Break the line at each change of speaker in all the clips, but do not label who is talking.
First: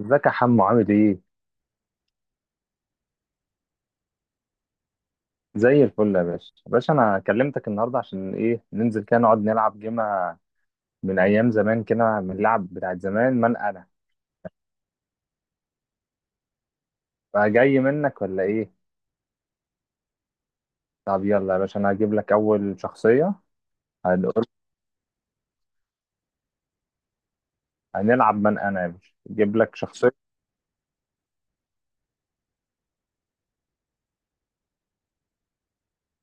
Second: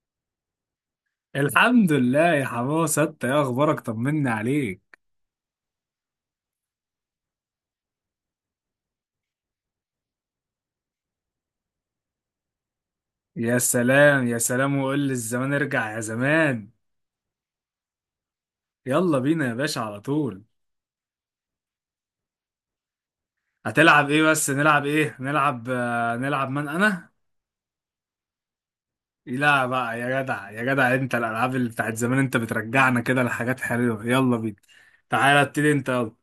ازيك يا حمو عامل ايه؟
الحمد لله يا حماسة، انت ايه اخبارك؟ طمني عليك.
زي الفل يا باشا، يا باشا انا كلمتك النهارده عشان ايه ننزل كده نقعد نلعب جيمة من ايام زمان كده من اللعب بتاعت زمان من
يا
انا
سلام يا سلام، وقول لي الزمان ارجع يا زمان.
فجاي منك ولا ايه؟
يلا بينا يا باشا على طول.
طب يلا يا باشا انا هجيب لك اول شخصية.
هتلعب ايه؟
هنقول
بس نلعب ايه؟ نلعب نلعب من انا.
هنلعب من انا يا باشا اجيب
لا
لك
بقى
شخصية.
يا جدع يا جدع، انت الالعاب اللي بتاعت زمان انت بترجعنا كده لحاجات حلوة. يلا بينا. تعالى ابتدي انت، يلا.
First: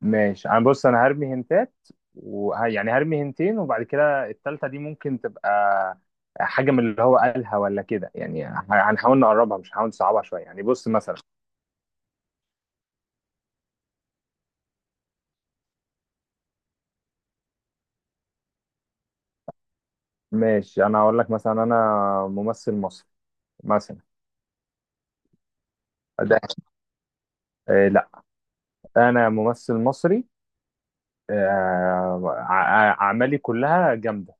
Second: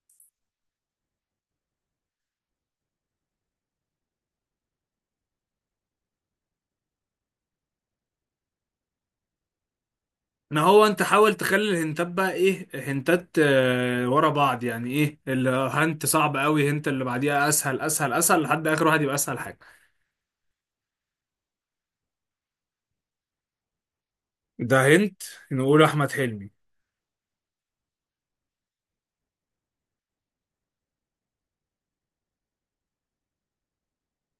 ماشي انا بص انا هرمي هنتات. يعني هرمي هنتين وبعد كده التالتة دي ممكن تبقى حاجة من اللي هو قالها ولا كده يعني. هنحاول نقربها مش هنحاول نصعبها شوية
ما
يعني.
هو
بص
انت
مثلا،
حاول تخلي الهنتات بقى ايه، هنتات ورا بعض يعني، ايه الهنت صعب قوي، هنت اللي بعديها اسهل اسهل اسهل لحد اخر واحد يبقى اسهل حاجة.
ماشي. انا هقول لك مثلا، انا ممثل مصري مثلا.
ده هنت. نقول احمد
ده
حلمي.
آه لا، انا ممثل مصري. اعمالي كلها جامده،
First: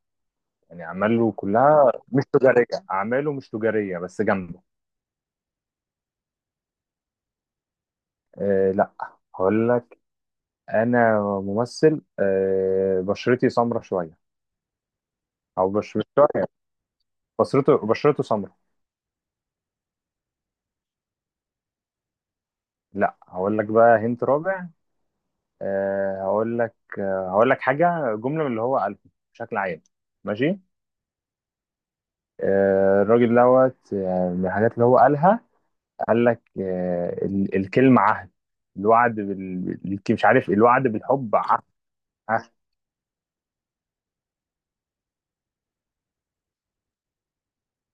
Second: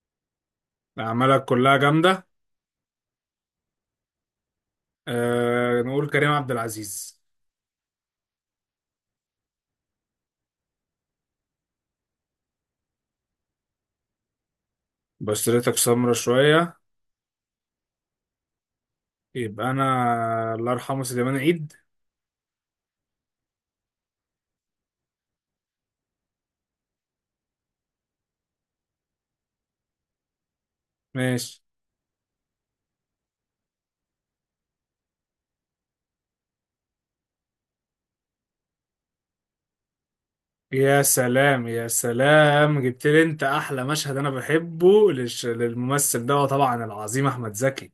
يعني اعماله
اعمالك كلها
كلها مش
جامده.
تجاريه. اعماله مش تجاريه بس جامده.
أه، نقول كريم عبد العزيز.
آه لا، هقول لك انا ممثل آه بشرتي سمرة شويه. او
بشرتك
بش مش
سمرة
شويه،
شويه.
بشرته سمرة.
يبقى انا الله يرحمه سليمان عيد.
لا هقول لك بقى هنت رابع. آه هقول لك، آه هقول لك حاجه جمله من اللي هو قالها بشكل عام. ماشي،
ماشي.
الراجل دوت، من الحاجات اللي هو قالها قال لك، الكلمة عهد. الوعد مش عارف، الوعد
يا
بالحب عهد.
سلام يا
عهد.
سلام، جبت لي انت احلى مشهد انا بحبه للممثل ده طبعا، العظيم احمد زكي.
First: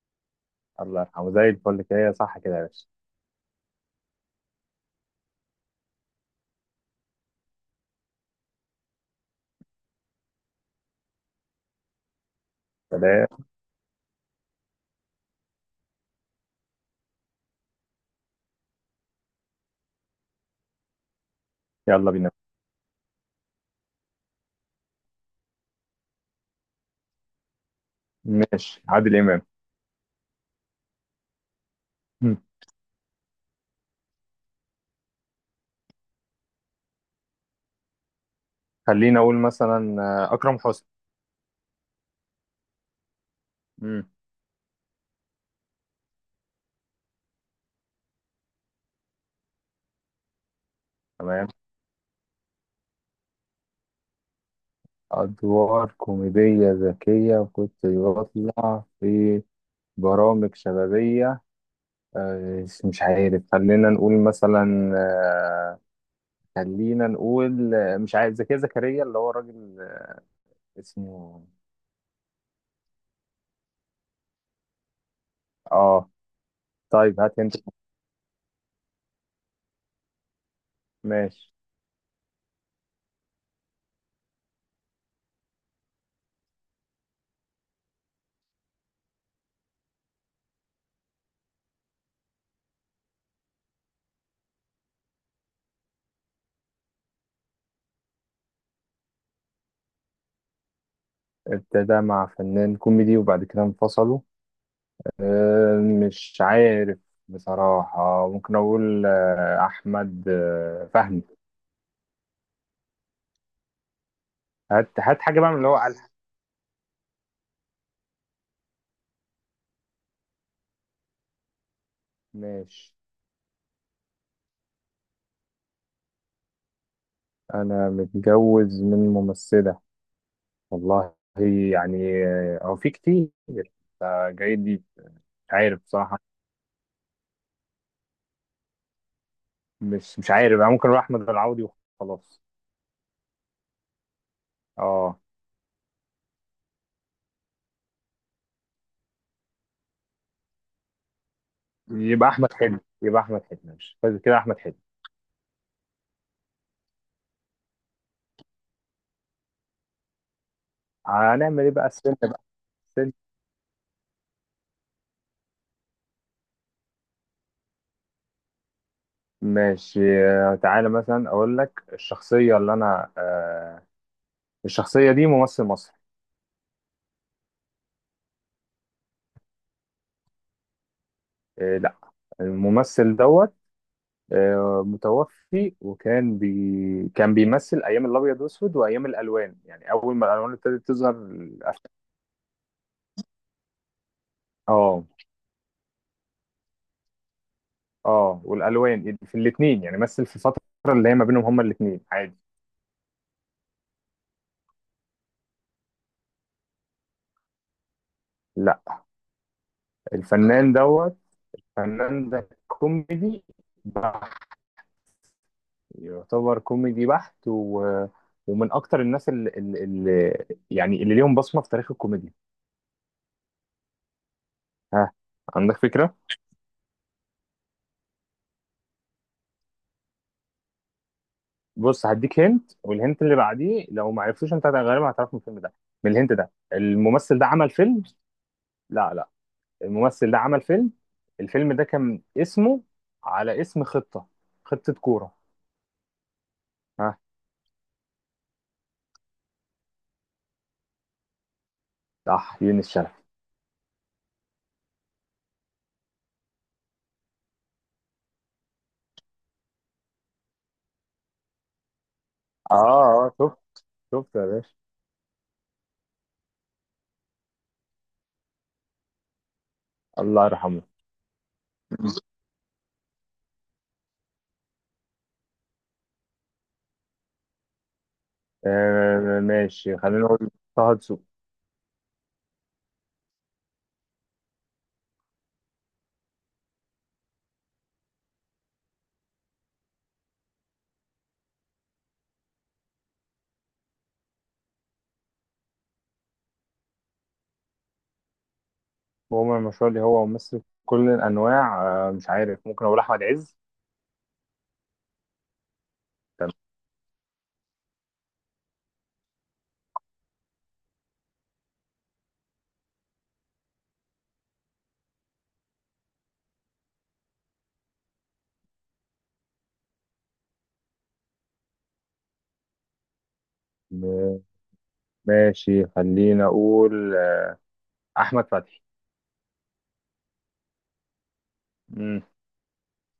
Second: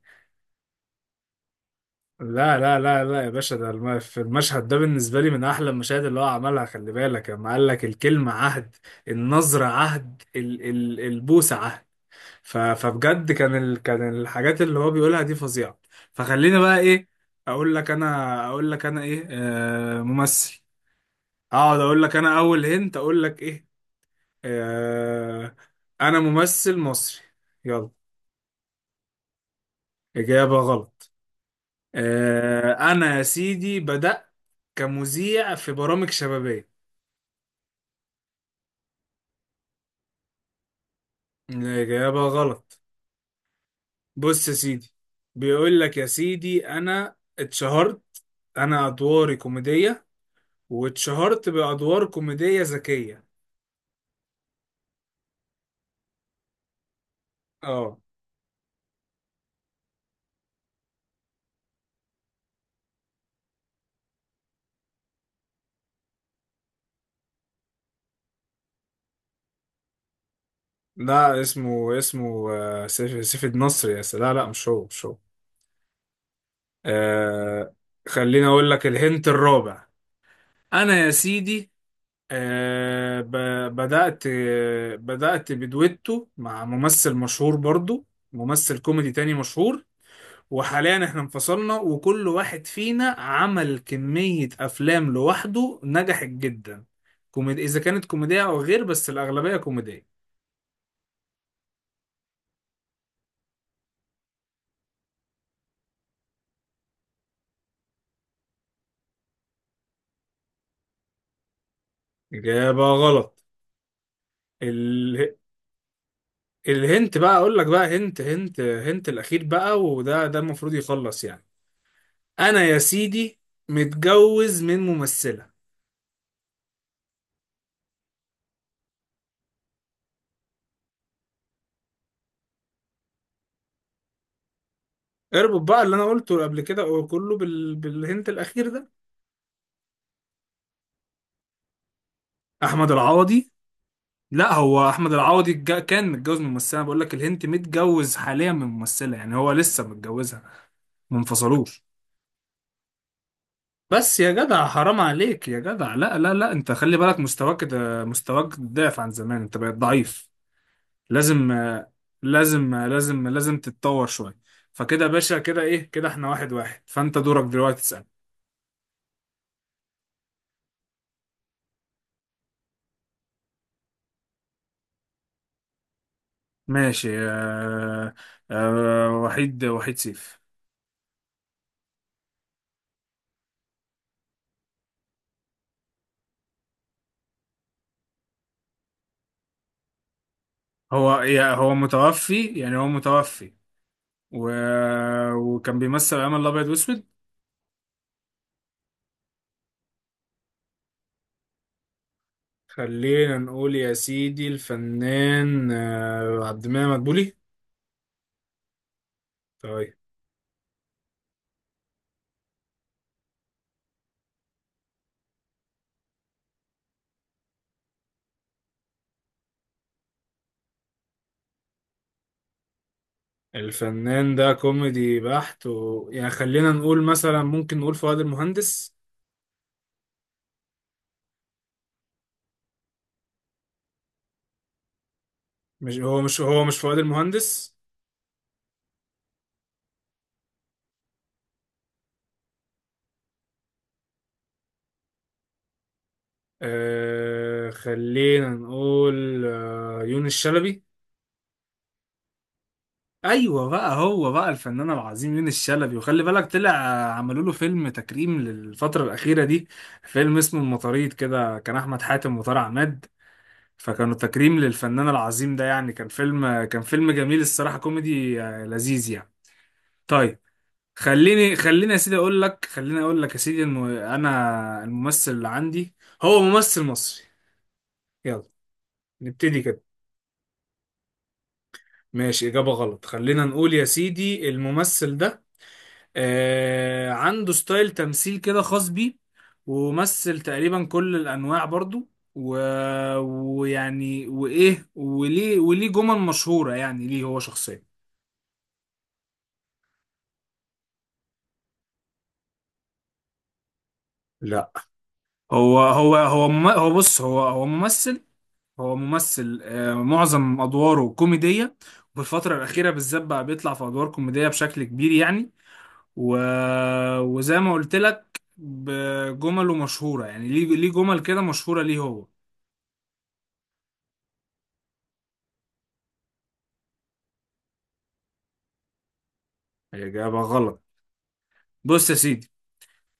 الله يرحمه. زي الفل كده صح كده
لا
يا
لا
باشا؟
لا لا يا باشا، في المشهد ده بالنسبه لي من احلى المشاهد اللي هو عملها. خلي بالك لما قال لك الكلمه عهد. النظره عهد، البوسه عهد. فبجد
فده-
كان الحاجات اللي هو بيقولها دي فظيعة. فخليني بقى ايه. اقول لك انا ايه، ممثل. اقعد اقول
يلا
لك
بينا.
انا اول هنت، اقول لك ايه؟ آه. انا ممثل مصري. يلا.
ماشي، عادل إمام.
اجابة غلط.
مم.
آه، انا يا سيدي بدأت كمذيع في برامج شبابية.
خلينا أقول مثلا أكرم حسني.
الاجابة غلط.
مم.
بص يا سيدي، بيقول لك يا سيدي انا اتشهرت. انا ادواري كوميدية،
تمام،
واتشهرت بأدوار كوميدية ذكية.
أدوار كوميدية ذكية وكنت
اه
بطلع في برامج شبابية. مش عارف، خلينا نقول مثلا خلينا نقول، مش عارف، زكي زكريا اللي هو الراجل
لا.
اسمه.
اسمه سيف النصر. يا سلام، لا لا، مش هو مش هو.
اه، طيب هات انت.
آه، خليني اقول لك الهنت الرابع. انا يا
ماشي،
سيدي، آه ب بدأت بدويتو مع ممثل مشهور برضو، ممثل كوميدي تاني مشهور. وحاليا احنا انفصلنا وكل واحد فينا عمل كمية افلام لوحده نجحت جدا، كوميدي اذا كانت كوميدية او غير، بس الاغلبية كوميدية.
ابتدى مع فنان كوميدي وبعد كده انفصلوا. آه، مش عارف بصراحة. ممكن أقول أحمد فهمي.
إجابة غلط.
هات هات
ال...
حاجة بقى من اللي هو قالها.
الهنت بقى أقول لك، بقى هنت الأخير بقى، وده المفروض يخلص يعني. أنا يا
ماشي،
سيدي متجوز من ممثلة.
أنا متجوز من ممثلة. والله يعني هو في كتير. جاي دي مش
اربط
عارف
بقى اللي أنا
بصراحة.
قلته قبل كده كله بالهنت الأخير ده.
مش مش عارف، أنا ممكن أروح أحمد العوضي وخلاص.
أحمد العوضي. لا، هو أحمد
اه،
العوضي كان متجوز من ممثلة. بقول لك الهنت: متجوز حاليا من ممثلة، يعني هو لسه متجوزها، ما انفصلوش.
يبقى احمد حلمي، يبقى احمد حلمي، ماشي طيب،
بس يا
كده احمد
جدع
حلمي.
حرام عليك يا جدع، لا لا لا، انت خلي بالك مستواك ده، مستواك ضعف عن زمان، انت بقيت ضعيف. لازم
هنعمل ايه بقى
آه،
السن بقى؟
لازم آه،
السن،
لازم لازم تتطور شوية. فكده يا باشا، كده ايه، كده احنا واحد واحد، فانت دورك دلوقتي تسأل.
ماشي. تعالى مثلا اقول لك الشخصيه اللي انا آه، الشخصيه دي ممثل مصري.
ماشي. آه آه، وحيد سيف.
آه لا، الممثل دوت آه متوفي، وكان بي كان بيمثل ايام الابيض والاسود وايام الالوان، يعني اول ما الالوان ابتدت تظهر.
هو هو
الأف-
متوفي يعني، هو متوفي. و...
اه.
وكان بيمثل أيام الأبيض وأسود.
اه والالوان، يعني في الاثنين، يعني مثل في فتره اللي هي ما بينهم، هما الاثنين عادي.
خلينا نقول يا سيدي الفنان عبد المنعم مدبولي.
لا،
طيب.
الفنان دوت فنان ده كوميدي بحت. يعتبر كوميدي بحت و... ومن اكتر الناس اللي يعني اللي ليهم بصمه في تاريخ الكوميديا.
الفنان ده
ها،
كوميدي بحت
عندك فكره؟
يعني خلينا نقول مثلا ممكن نقول فؤاد المهندس.
بص، هديك هنت والهنت اللي بعديه لو ما عرفتوش انت غالبا هتعرف من الفيلم ده.
مش
من
هو
الهنت
مش
ده،
هو، مش فؤاد
الممثل ده عمل
المهندس.
فيلم. لا لا، الممثل ده عمل فيلم، الفيلم ده كان اسمه على اسم خطه. خطه كوره. ها،
آه، خلينا نقول يونس شلبي.
صح، يونس شلبي.
ايوه بقى، هو بقى الفنان العظيم يونس شلبي. وخلي بالك طلع عملوا له فيلم تكريم للفتره الاخيره دي، فيلم اسمه المطاريد، كده كان احمد حاتم وطارق
اه
عماد.
اه، شفت.
فكانوا
شفت يا
تكريم
باشا،
للفنان العظيم ده يعني. كان فيلم جميل الصراحه، كوميدي لذيذ يعني. طيب.
الله يرحمه.
خليني يا سيدي اقول لك، خليني اقول لك يا سيدي انه انا الممثل اللي عندي هو ممثل مصري. يلا،
آه
نبتدي كده.
ماشي، خلينا نقول طه دسوقي.
ماشي. إجابة غلط. خلينا نقول يا سيدي الممثل ده عنده ستايل تمثيل كده خاص بيه، ومثل تقريبا كل الأنواع برضو. و... ويعني وإيه وليه جمل مشهورة يعني، ليه هو شخصيا.
هو من المشروع اللي هو ممثل كل الأنواع. آه مش عارف، ممكن أقول أحمد عز.
لا. هو
تمام.
هو بص هو ممثل. هو ممثل، معظم أدواره كوميدية، وفي الفترة الأخيرة بالذات بقى بيطلع في أدوار كوميدية بشكل كبير يعني. و... وزي ما قلت لك بجمله مشهورة يعني، ليه جمل كده مشهورة، ليه هو.
آه، ماشي خلينا أقول أحمد فتحي.
إجابة غلط. بص يا
مم.
سيدي،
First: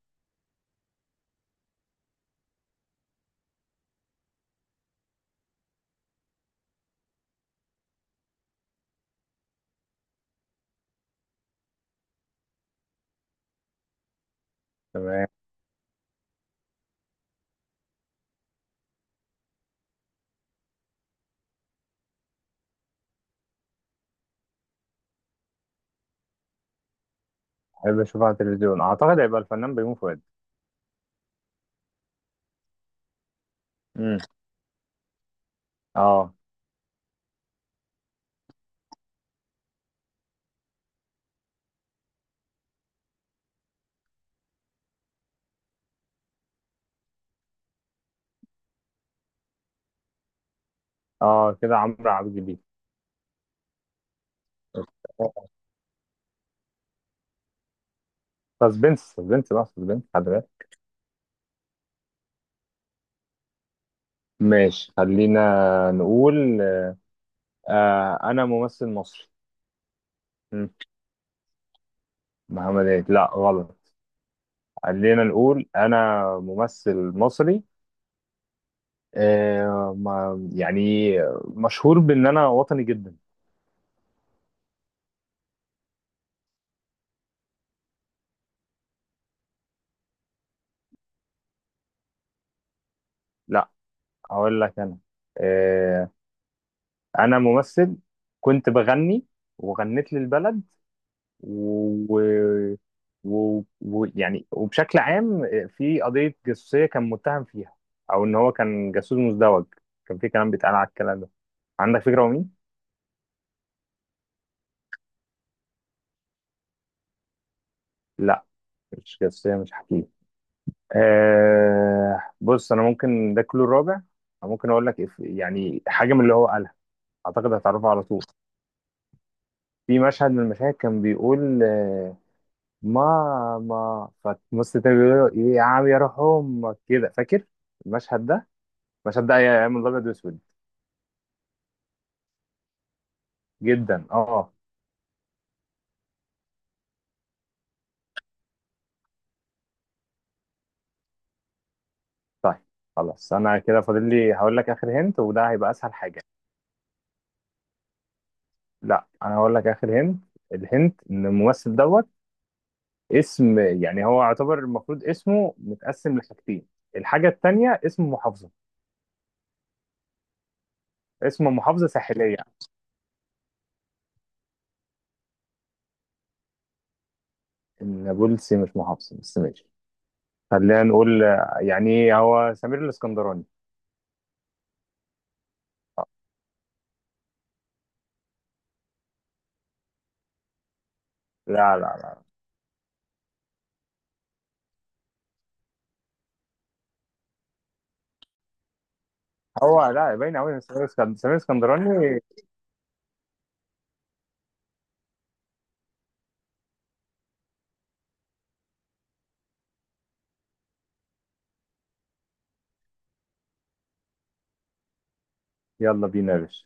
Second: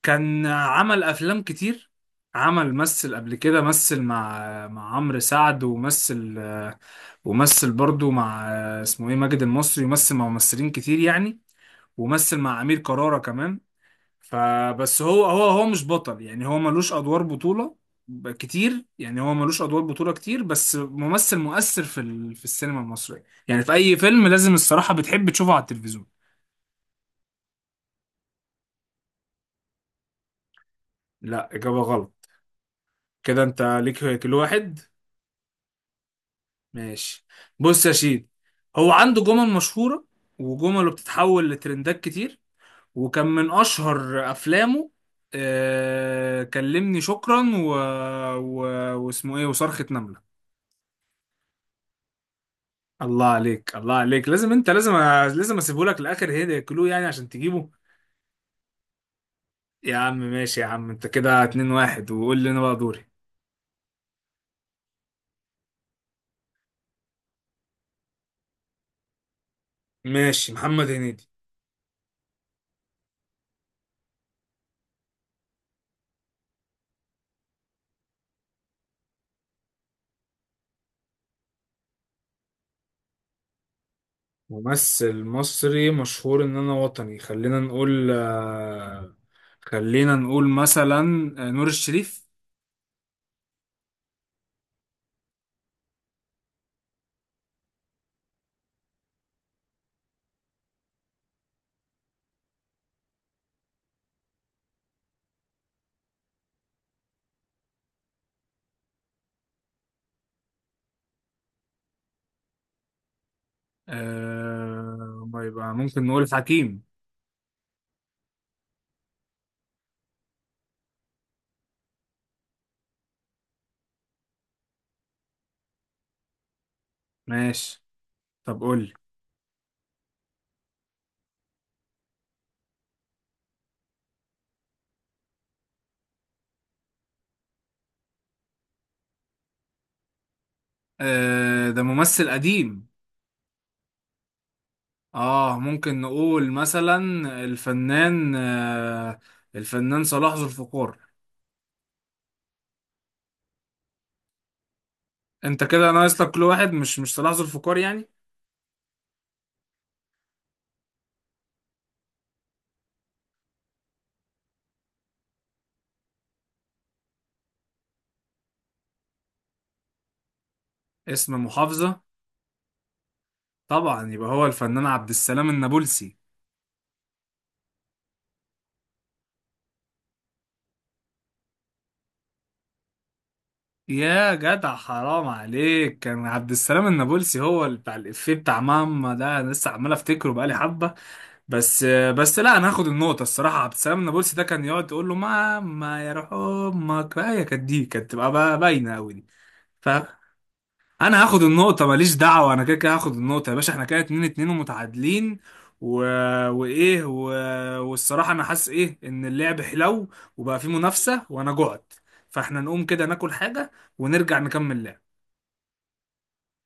كان عمل أفلام كتير. عمل مثل قبل كده، مثل مع عمرو سعد، ومثل، ومثل برضو مع اسمه ايه ماجد المصري، ومثل مع ممثلين كتير يعني، ومثل مع أمير كرارة كمان. فبس هو
تمام،
هو هو مش بطل يعني، هو ملوش ادوار بطولة. كتير يعني، هو ملوش ادوار بطولة كتير، بس ممثل مؤثر في السينما المصرية يعني، في اي فيلم لازم الصراحة بتحب تشوفه على التلفزيون.
أحب أشوفه على التلفزيون. أعتقد هيبقى الفنان بيومي فؤاد.
لا، اجابة غلط. كده انت ليك
مم.
كل واحد.
أه.
ماشي. بص يا شيد، هو عنده جمل مشهورة، وجمله بتتحول لترندات كتير، وكان من اشهر افلامه كلمني شكرا، و... واسمه ايه وصرخة نملة.
أه كده عمرو عبد الجليل.
الله عليك الله عليك، لازم انت، لازم اسيبه لك لاخر هيدا كلو يعني عشان تجيبه.
سسبنس، سسبنس بقى،
يا
سسبنس،
عم
خلي
ماشي يا
بالك.
عم، انت كده 2-1، وقول لي انا بقى دوري.
ماشي خلينا نقول آه، أنا ممثل مصري.
ماشي.
مم.
محمد هنيدي.
محمد عيد، لا غلط. خلينا نقول انا ممثل مصري، يعني مشهور بان انا وطني جدا.
ممثل مصري مشهور ان انا وطني. خلينا نقول خلينا نقول مثلا نور الشريف.
لا، اقول لك انا آه، انا ممثل كنت بغني وغنيت للبلد و... و... يعني وبشكل عام في قضية جاسوسية كان متهم فيها، او ان هو كان جاسوس مزدوج. كان في كلام بيتقال على الكلام ده. عندك فكرة هو مين؟
آه، ما يبقى ممكن نقول حكيم.
لا، مش جاسوسية مش حكيم. آه بص، انا ممكن ده كله الرابع. أنا ممكن اقول لك يعني حاجه من اللي هو قالها، اعتقد
ماشي.
هتعرفها على طول.
طب قول لي.
في مشهد من المشاهد كان بيقول آه ماما، فمص تاني بيقول له ايه يا عم يا روح امك، كده فاكر المشهد ده؟ المشهد ده ايام الابيض واسود
آه، ده ممثل قديم.
جدا. اه،
اه، ممكن نقول مثلا الفنان آه الفنان صلاح ذو الفقار.
طيب خلاص، انا كده فاضل لي هقول لك اخر هنت وده
انت
هيبقى
كده
اسهل حاجه.
ناقص لك كل واحد، مش صلاح ذو الفقار يعني.
لا، انا هقول لك اخر هنت. الهنت ان الممثل دوت اسم، يعني هو يعتبر المفروض اسمه متقسم لحاجتين، الحاجة التانية اسم محافظة.
اسم
اسم محافظة
محافظة.
ساحلية.
طبعا يبقى هو الفنان عبد السلام النابلسي.
نابلسي مش محافظة بس ماشي. خلينا نقول يعني هو سمير الاسكندراني.
يا جدع حرام عليك، كان عبد السلام النابلسي هو اللي بتاع الإفيه بتاع ماما ده، انا لسه عمال افتكره بقالي حبة.
لا
بس
لا
آه،
لا.
بس لا، انا هاخد النقطة الصراحة. عبد السلام النابلسي ده كان يقعد يقول له ماما يا روح امك، بقى هي كانت دي كانت تبقى بقى باينة قوي دي.
هو
ف-
لا باين قوي سمير
انا
سمير
هاخد النقطة، ماليش
الاسكندراني.
دعوة، انا كده كده هاخد النقطة يا باشا. احنا كده 2-2 ومتعادلين. و... وايه، والصراحة انا حاسس ايه ان اللعب حلو، وبقى فيه منافسة، وانا جعت، فاحنا نقوم كده ناكل حاجة، ونرجع نكمل لعب.
يلا بينا يا باشا.